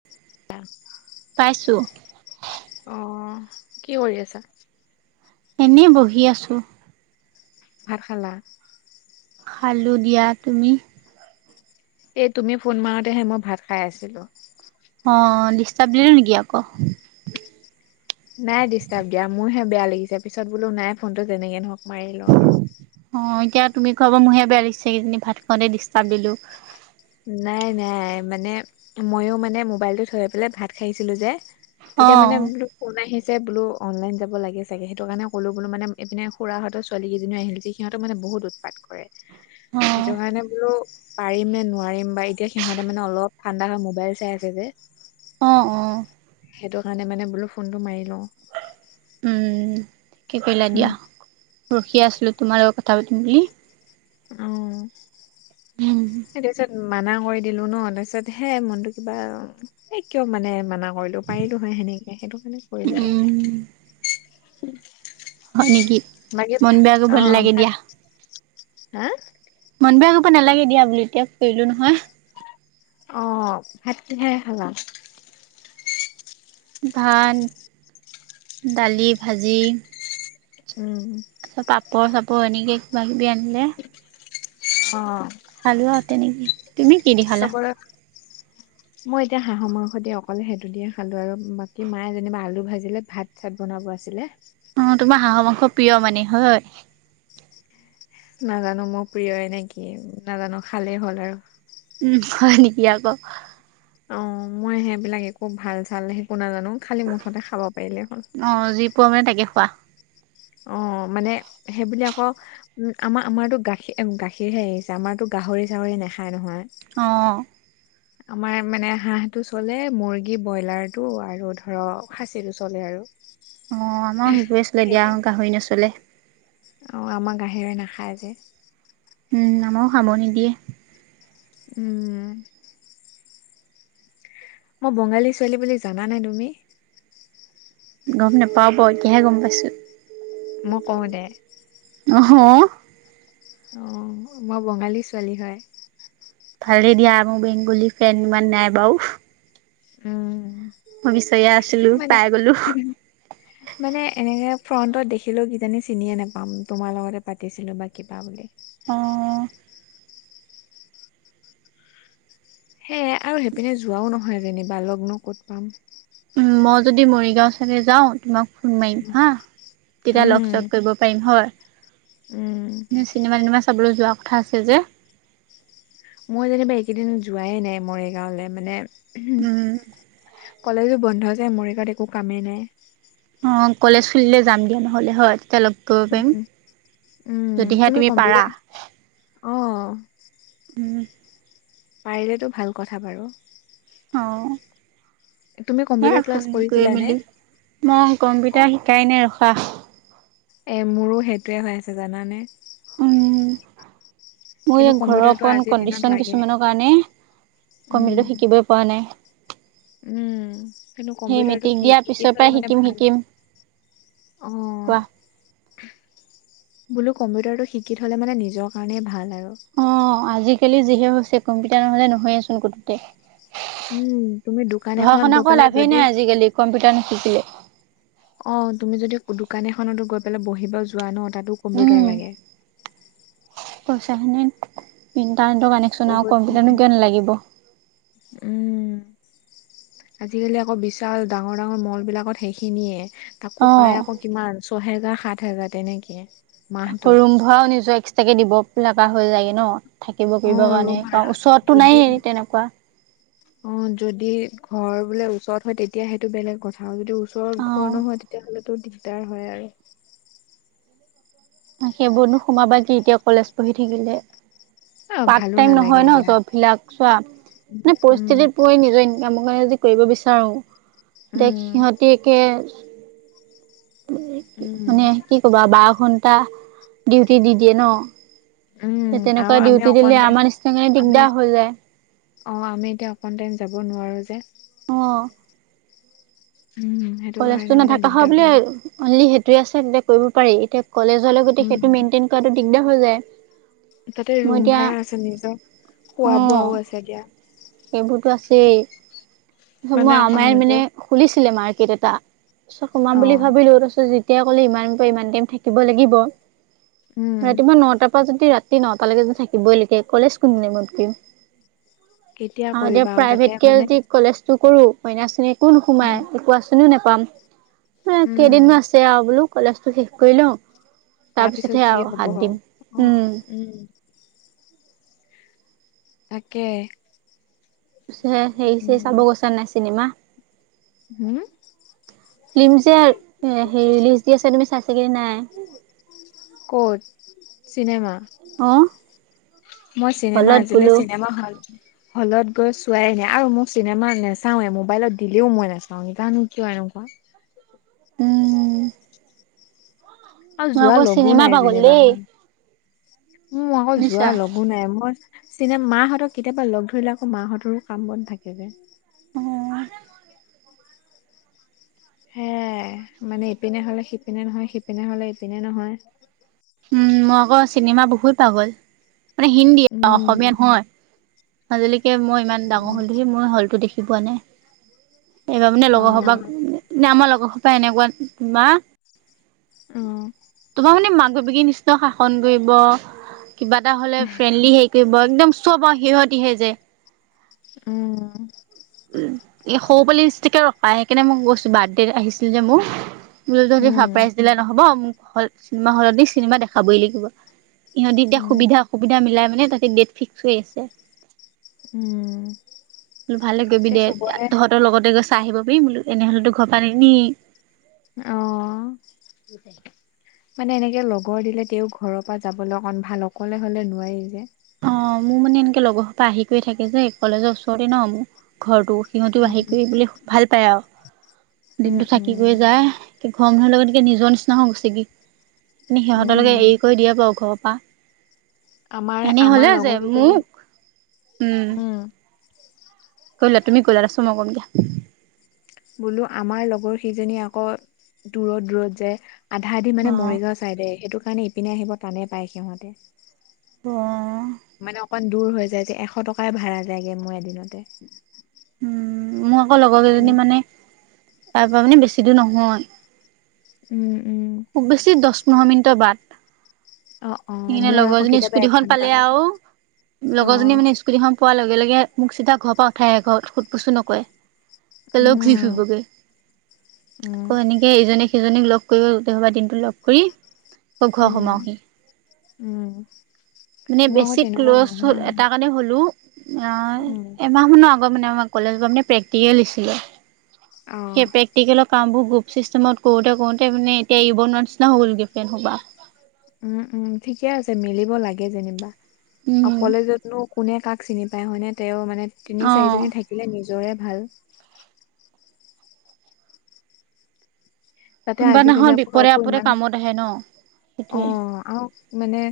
[inaudible] পাইছোঁ। অ, কি কৰি আছা? এনেই বহি আছোঁ। ভাত খালা? খালো দিয়া, তুমি? এই তুমি ফোন মাৰতেহে মই ভাত খাই আছিলো। অ ডিষ্টাৰ্ব দিলো নেকি আকৌ? নাই ডিষ্টাব দিয়া, মোৰহে বেয়া লাগিছে পিছত বোলো নাই ফোনটো যেনেকে নহক মাৰি লওঁ আৰু। অ এতিয়া তুমি কোৱা পা মোহে বেয়া লাগিছে, কিজানি ভাত খোওঁতে ডিষ্টাৰ্ব দিলো। নাই নাই মানে মইো মানে মোবাইলটোত থৈ পেলাই ভাত খাইছিলো যে অ তেতিয়া মানে বোলো ফোন আহিছে বোলো অনলাইন যাব লাগে চাগে সেইটো কাৰণে ক'লো বোলো মানে এইপিনে খুৰাহঁতৰ ছোৱালী কিজনী আহিলি যে। সিহঁতে মানে বহুত উৎপাত কৰে অ সেইটো কাৰণে বোলো পাৰি নো পাৰিম বা এতিয়া সিহঁতে মানে অলপ ঠাণ্ডা হয় মোবাইল চাই আছে যে। অঁ অঁ। সেইটো কাৰণে মানে বোলো ফোনটো মাৰি লওঁ। উম, কি কৰিলা দিয়া। ৰখিয়ে আছিলোঁ তোমাৰ লগত কথা পাতিম বুলি। উ উম। সেই তাৰপিছত মানা কৰি দিলো ন তাৰপিছত হে মনটো কিবা এই কিয় মানে মানা কৰিলো পাৰিলোহয় সেনেকে সেইটো কাৰণে উম কৰিলে হয় নেকি [inaudible] বাকি মন বেয়া কৰিব অহ নালাগে ভাত, দিয়া হা মন বেয়াগ কৰিব নালাগে দিয়া বোলি এতিয়া কৰিলো নহয়। অ, ভাত কিহে খালা? ভাত দালি ভাজি। উম। পাপৰ চাপৰ এনেকে কিবা কিবি আনিলে। অ। খালোঁ আৰু তেনেকে। তুমি কি দি খালা চবৰে [unintelligible] মই এতিয়া হাঁহৰ মংস দি অকলে সেইটো দিয়ে খালো আৰু বাকী মায়ে যেনিবা আলু ভাজিলে ভাত চাট বনাব আছিলে। মোৰ তোমাৰ হাঁহৰ মাংস প্ৰিয় মানে হয়। নাজানো মোৰ প্ৰিয় নে কি নাজানো খালে হ'ল আৰু। উম হয় নেকি আকৌ। অ মই সেইবিলাক একো ভাল চাল একো নাজানো খালি মুঠতে খাব পাৰিলে হ'ল। অ যি পোৱা মানে তাকে খোৱা। অ মানে সেই বুলি আকৌ উম আমাৰ আমাৰতো গাখীৰ -গাখীৰহে আহিছে আমাৰতো গাহৰি -চাহৰি নাখায় নহয়। অঁ আমাৰ মানে হাঁহটো চলে মুৰ্গী, ব্ৰইলাৰ, টো আৰু ধৰ খাচীটো চলে আৰু। অহ, আমাৰো সেইবোৰে আছিলে দিয়া গাহৰি নচলে। অহ, আমাৰ গাহিৰ নাখায় যে। উম, আমাৰো খাব নিদিয়ে। উম। মই বঙালী ছোৱালী বুলি জানানে তুমি? গম নাপাওঁ এতিয়াহে গম পাইছোঁ। মই কওঁ দে। অহ। অহ, মই বঙালী ছোৱালী হয়। ভালে দিয়া। মোৰ বেংগলী ফেন ইমান নাই বাৰু। উম। মই বিচাৰিয়ে আছিলোঁ, মানে পাই গলোঁ। মানে এনেকে ফ্ৰন্টত দেখিলেও কিজানি চিনিয়ে নোপাম, তোমাৰ লগতে পাতিছিলোঁ বা কিবা বুলি। অহ। সেয়ে আৰু সেইপিনে যোৱাও নহয় যেনিবা লগ ক'ত পাম। উম, মই যদি মৰিগাঁও চাইদে যাওঁ, তোমাক ফোন মাৰিম হা, তেতিয়া লগ-চগ উম কৰিব পাৰিম হয়। উম নিশ্চয়। চিনেমা-তিনেমা চাবলৈ যোৱা কথা আছে যে। মই যেনিবা এইকেইদিন যোৱাই নাই মৰিগাঁৱলে মানে উম। কলজো বন্ধ যে, মৰিগাঁওত একো কামেই নাই। অহ, কলেজ খুলিলে যাম দিয়া নহ'লে হয়, তেতিয়া লগ কৰিব উম', পাৰিম। উম'। উম, যদিহে তুমি পাৰা কম্পিউটাৰ অহ। উম। পাৰিলেটো ভাল কথা বাৰু। অহ, তুমি এয়া কম্পিউটাৰ ক্লাছ ফোন কৰি কৰিছিলানে মেলি। মোক অ কম্পিউটাৰ শিকাই নাই ৰখা। এ মোৰো সেইটোৱে হৈ আছে জানানে? উম। মোৰ কিন্তু ঘৰৰ কম্পিউটাৰটো অকন আজিৰ দিনত কডিচন লাগে কিছুমানৰ কাৰণে উম কম্পিউটাৰটো শিকিবই পৰা নাই। উম, কিন্তু সেই কম্পিউটাৰটো মেট্ৰিক কি দিয়াৰ পিছৰ শিকি পৰাই থলে মানে শিকিম ভাল। শিকিম অহ। কোৱা বোলো কম্পিউটাৰটো শিকি থলে মানে নিজৰ কাৰণেই ভাল আৰু। অহ, আজিকালি যিহে হৈছে, কম্পিউটাৰ নহ'লে নহয়েচোন কতোতে। উম তুমি দোকান পঢ়া এখনত শুনা গৈ একো পেলাই লাভেই নাই আজিকালি কম্পিউটাৰ নিশিকিলে। অহ, তুমি যদি দোকান এখনতো গৈ পেলাই বহিব যোৱা ন' তাতো কম্পিউটাৰ লাগে। কৈছা হেনে ইণ্টাৰনেটৰ কানেকট বহুত মানে উম। আজিকালি আকৌ বিশাল ডাঙৰ-ডাঙৰ মলবিলাকত সেইখিনিয়ে। আকৌ পাই অ আকৌ কিমান, ছয় হেজাৰ সাত হেজাৰ তেনেকে। আকৌ মাহটোত ৰুম ভাৰাও নিজৰ এক্সট্ৰাকে দিব লগা হৈ যায়গে ন'। থাকিব অ কৰিবৰ ৰুম কাৰণে, ভাড়া কাৰণ ওচৰতটো নায়েই তেনেকুৱা। অহ, যদি ঘৰ বোলে ওচৰত হয় তেতিয়া সেইটো বেলেগ কথা। আৰু ওচৰত ঘৰ অ নহয় তেতিয়াহ'লেতো দিগদাৰ হয় আৰু। সেইবোৰনো সোমাবা কি এতিয়া কলেজ পঢ়ি থাকিলে। অ পাৰ্ট ভালো টাইম নহয় নালাগে ন' দিয়া জববিলাক চোৱা, মানে উম পৰিস্থিতিত পৰি নিজৰ ইন কামকে যদি কৰিব বিচাৰোঁ তেতিয়া উম সিহঁতে একে মানে উম কি ক'বা, বাৰ ঘন্টা ডিউটি দি দিয়ে ন'। উম এ আৰু তেনেকুৱা আমি ডিউটি অকণ দিলে, টাইম আমাৰ নিচিনা কাৰণে দিগদাৰ হৈ যায়। অহ, আমি এতিয়া অকণ টাইম যাব নোৱাৰোঁ যে। অ'। [unintelligible] কলেজটো মানে নাথাকা হয় দিগদাৰ বুলিয়ে হৈ যায়। এৰি অনলি সেইটোৱে আছে তেতিয়া কৰিব পাৰি, এতিয়া কলেজলৈ গতি উম। সেইটো মেইনটেইন কৰাটো দিগদাৰ হৈ যায়। তাতে মই ৰুম এতিয়া ভাড়া আছে নিজৰ খোৱা অঁ বোৱাও আছে এতিয়া। সেইবোৰতো আছেই মানে মই অকণ আমাৰ মানে নিজৰ খুলিছিলে, মাৰ্কেট এটা, চ সোমাম বুলি অ', ভাবিলো তাৰপিছত তেতিয়া ক'লে ইমান পৰা ইমান টাইম থাকিব লাগিব, উম, ৰাতিপুৱা নটাৰ পৰা যদি ৰাতি ৰাতি নটালৈকে যে থাকিবই লাগে, কলেজ কোনদিনা মত কৰিল। কেতিয়া আহ, এতিয়া কৰিবা আৰু তাতে প্ৰাইভেট কে মানে যদি কলেজটো কৰো অন্য আঁচনি একো উম, নোসোমাই একো আঁচনিও নোপাম উম, কেইদিনমান আ আৰু বোলো কলেজটো শেষ কৰি লওঁ, তাৰপিছত তাৰপিছতহে যি আৰু হ'ব হাত হ'ব। দিম, অ', উম। উম। তাকে। পিছে হেৰি চেৰি চাব উম, গৈছা নাই, চিনেমা? হুম, ফিল্ম যে, হে ৰিলিজ দি আছে, তুমি চাইছা কি নাই? ক'ত, চিনেমা। অ'। মই চিনেমা, হলত আজিলৈ বোলো। চিনেমা হল হলত গৈ চোৱাই নাই, আৰু মোক চিনেমা নাচাওৱে, মোবাইলত দিলেও মই নাচাও, জানো কিয় এনেকুৱা। উম। আৰু মই যোৱা আকৌ লগো চিনেমা নাই পাগল যেনিবা, দেই। উম আকৌ যোৱা নিছা? লগ নাই, মই চিনেমা মাহঁতক কেতিয়াবা লগ ধৰিলে আকৌ মাহঁতৰো কাম বন থাকে যে। অ'। সেয়াই, মানে ইপিনে হলে, সিপিনে নহয়, সিপিনে হলে, ইপিনে নহয়। উম, মই আকৌ চিনেমা বহুত পাগ'ল, মানে হিন্দী অসমীয়া উম নহয়। আজিলৈকে মই ইমান ডাঙৰ হলোহি, মই হলটো দেখি পোৱা নাই। এইবাৰ মানে অ লগৰসোপাক, মানে আমাৰ লগৰসোপা এনেকুৱা মা অ'। তোমাৰ মানে মাক বাপেকী নিচিনা শাসন কৰিব, কিবা এটা হলে ফ্ৰেণ্ডলি হেৰি কৰিব আৰু একদম চব আৰু সিহঁতিহে যে। উম। উম, এ সৰু পলিমিষ্ট্তিকে বাইকিনে মই গৈছো বাৰ্থডে আহিছিল যে মোৰ। মোক চাৰপ্ৰাইজ দিলে নহব, মোক অকল চিনেমা হলত নি চিনেমা দেখাবই লাগিব। ইহঁতি এতিয়া উম সুবিধা অসুবিধা মিলাই মানে তাতে ডেট ফিক্স কৰি আহিছে। উম। বোলো ভালে কৰিবি এতিয়া দে, চবৰে তহঁতৰ লগতে গৈ চাই আহিব পাৰিবি বোলো এনেহলেতো ঘৰ পা নিনিয়েই। অ'। মানে এনেকে লগৰ দিলে তেওঁক ঘৰৰ পৰা যাবলৈ অকন ভাল, অকলে হলে নোৱাৰি যে। অ' মোৰ মানে এনেকে লগৰ সোপা আহি কৰি থাকে যে কলেজৰ ওচৰতে ন মোৰ ঘৰটো। সিহঁতি উম আহি কৰি বোলে ভাল পায় আৰু, উম দিনতটো থাকি উম কৰি যায়। কি ঘৰ মানুহ লগতকে নিজৰ নিচিনা হৈ গৈছে, কিন্তু উম সিহঁতলৈকে এৰি কৰি দিয়ে বাৰু ঘৰৰ পৰা। আমাৰ, এনে আমাৰ হ'লে যে লগৰ কেইজনী, মোক উম। কৰি লোৱা, তুমি কৰি লোৱা, তাৰপিছত মই কৰিম দিয়া। বোলো আমাৰ লগৰ সেইজনী আকৌ, দূৰত দূৰত যে, আধা আধি অ মানে মৰিগাঁও চাই সেইটো কাৰণে ইপিনে আহিব টানে পায় সিহঁতে, অ মই মানে অকমান দূৰ হৈ যায় যে, এশ টকাই ভাড়া লাগে মোৰ এদিনতে। উম মোৰ আকৌ লগৰ তেনে কেইজনী মানে, তাৰ পৰা মানে বেছি দূৰ নহয়। উম, উম। খুব বেছি দছ পোন্ধৰ মিনিটৰ বাট। অ অ ইনে মোৰ আকৌ লগৰজনী কেতিয়াবা স্কুটিখন এঘন্টা পালে লাগে আৰু অ লগৰজনী মানে স্কুটীখন পোৱা লগে লগে মোক চিধা ঘৰৰ পা উঠাই আকৌ খুদ পচু ও নকৰে। কলে ঘূৰি উম ফুৰিবগে উম আকৌ এনে এ ইজনে সিজনীক লগ কৰিব গোটে সোপা দিনটো লগ কৰি আকৌ ঘৰ উম, সোমাওহি উম। মানে মোৰ আকৌ বেছি তেনেকুৱা ক্ল'জ হ নহয় এটা কাৰণে হ'লোও নাই উম শুনা শুনা আগত মানে আমাৰ কলেজত মানে প্ৰেক্টিকেল দিছিল হে অ পেচ প্ৰেক্টিকেলৰ কামবোৰ বুক চিষ্টেমত কৰোতে কৰোতে মানে এতিয়া অ'বনোৱা নিচিনা হ'লে গোটেই খুপা। উম উম ঠিকে আছে মিলিব লাগে যেনিবা উম কলেজত নো কোনে কাক চিনি পায় হয়নে তেওঁ মানে তিনি অঁ চাৰিজনী থাকিলে নিজৰে ভাল। তাতে কোনোবা আজিকালি দিনাখন আকৌ বিপদে কাৰুকু আপদে ইমান, কামত আহে ন অ', সেইটোৱে আৰু। মানে,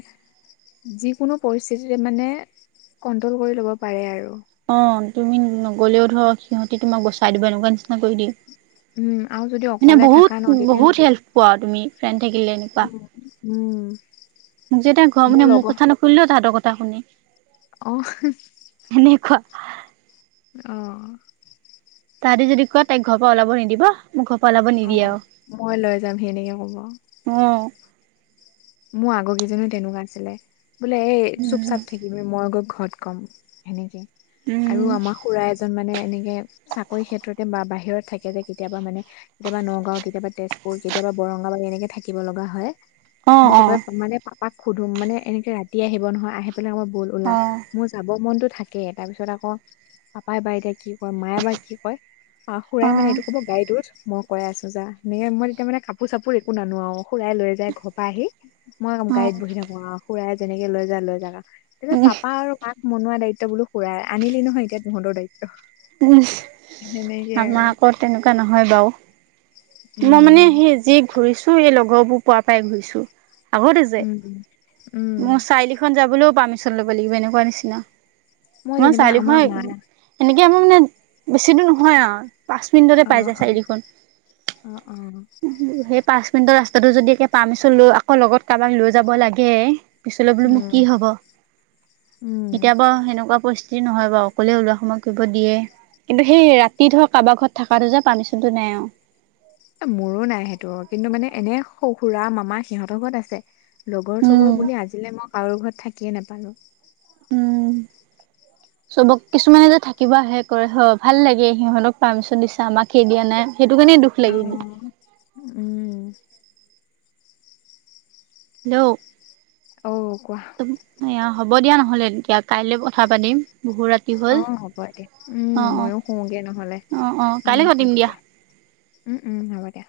যিকোনো পৰিস্থিতিৰে মানে কণ্ট্ৰ'ল কৰি ল'ব পাৰে আৰু। অ', তুমি নগলেও ধৰ সিহঁতে তোমাক বচাই দিব এনেকুৱা নিচিনা কৰি দিয়ে। উম আৰু যদি মানে অকলে থাকা ন বহুত তেতিয়া বহুত হেল্প পোৱা আৰু তুমি ফ্ৰেণ্ড থাকিলে এনেকুৱা। উম উম। মোক যে এতিয়া ঘৰ মোৰ মানুহে মোক লগৰ কথা নুশুনিলে তেখেতৰ কথা শুনি। অ'। এনেকুৱা। অ'। তাতে যদি কয় তাইক ঘৰ পৰা ওলাব নিদিব। মোক ঘৰপা ওলাব নিদিয়ে অ', আৰু মই লৈ যাম হেনেকে ক'ব। অ'। মোৰ আগৰ কেইজনো তেনেকুৱা আছিলে বোলে এই চুপ উম চাপ থাকিবি মই গৈ ঘৰত। ক'ম হেনেকৈ উম আৰু আমাক খুৰা এজন মানে এনেকে চাকৰি খেতত বা বাহিৰত থাকে যে কেতিয়াবা মানে। কেতিয়াবা নগাঁও, কেতিয়াবা তেজপুৰ, কেতিয়াবা বৰংগাবাদ এনেকে থাকিব লগা হয়। অ মই অ পাপাই মানে পাপাক খুদু মানে এনেকে ৰাতি আহিব নহয় আহি পেলাই অই ব'ল ওলা অ মোৰ যাব মনতো থাকে তাৰ পিছত আকৌ পাপাই বা এতিয়া কি কয় মায়ে বা কি কয়। আহ অ সুৰাই মানে এইটো অ ক'ব। গাড়ী তোত মই কৰাই আছো যায় এনেকে মই তেতিয়া মানে কাপোৰ সাপুৰ একো নানো আৰু খুৰাই লৈ যাই ঘৰ পা আহি। মই গাড়ীত বহি থাকো আৰু খুৰাই যেনেকে লৈ যাই লৈ যাওক আৰু তেতিয়া উম পাপা আৰু। পাক মনোৱা দায়িত্ব বুলু সুৰাই আনিলি নহয় এতিয়া তহঁতৰ দায়িত্ব। উম, সেনেকে আৰু আমাৰ আকৌ তেনেকুৱা নহয় বাৰু। মই মানে উম সেই যি ঘূৰিছো এই লগৰবোৰ পোৱা পাই ঘূৰিছো। আগতে যে উম। উম মোৰ চাৰিলিখন যাবলৈও পাৰ্মিছন ল'ব লাগিব এনেকুৱা নিচিনা। মই যেনিবা আমাৰ মা চাৰিলিখন সেনেকে আমাৰ মানে বেছি দূৰ নহয় আৰু। পাঁচ মিনিটতে অ পাই যায় অ চাৰিলিখন। অ অ সেই পাঁচ মিনিটৰ ৰাস্তাটো যদি এতিয়া পাৰ্মিচন লৈ আকৌ লগত ক'ৰবাক লৈ যাব লাগে পিছলৈ বোলো মোক কি উম হ'ব, উম কেতিয়াবা সেনেকুৱা পৰিস্থিতি যি নহয় বাৰু অকলে উলাও শুমুৱা কৰিব দিয়ে। কিন্তু, সেই ৰাতি ধৰ ক'ৰবাৰ ঘৰত থকাটো যে পাৰ্মিছনটো নাই আৰু। মোৰো নাই সেইটো কিন্তু মানে এনে খৰো খুৰা মামা সিহঁতৰ ঘৰত আছে। লগৰ চগৰ উম বুলি আজিলে মই কাৰো ঘৰত থাকিয়ে নোপালো। উম। চবক কিছুমানে যে থাকিব আহে কৰে হয় ভাল লাগে সিহঁতক পাৰ্মিছন দিছে আমাক সেই দিয়া নাই সেইটো কাৰণে দুখ লাগি হেল্ল' অ', উম। ধেও। অ', কোৱা। এয়া হ'ব দিয়া নহ'লে এতিয়া, কাইলে কথা পাতিম বহু ৰাতি হ'ল অ' হ'ব দে, উম, অ অ ময়ো শুমগে নহ'লে, অ অ উম, কাইলৈ পাতিম হ'ব দিয়া। উম, উম, হ'ব দিয়া।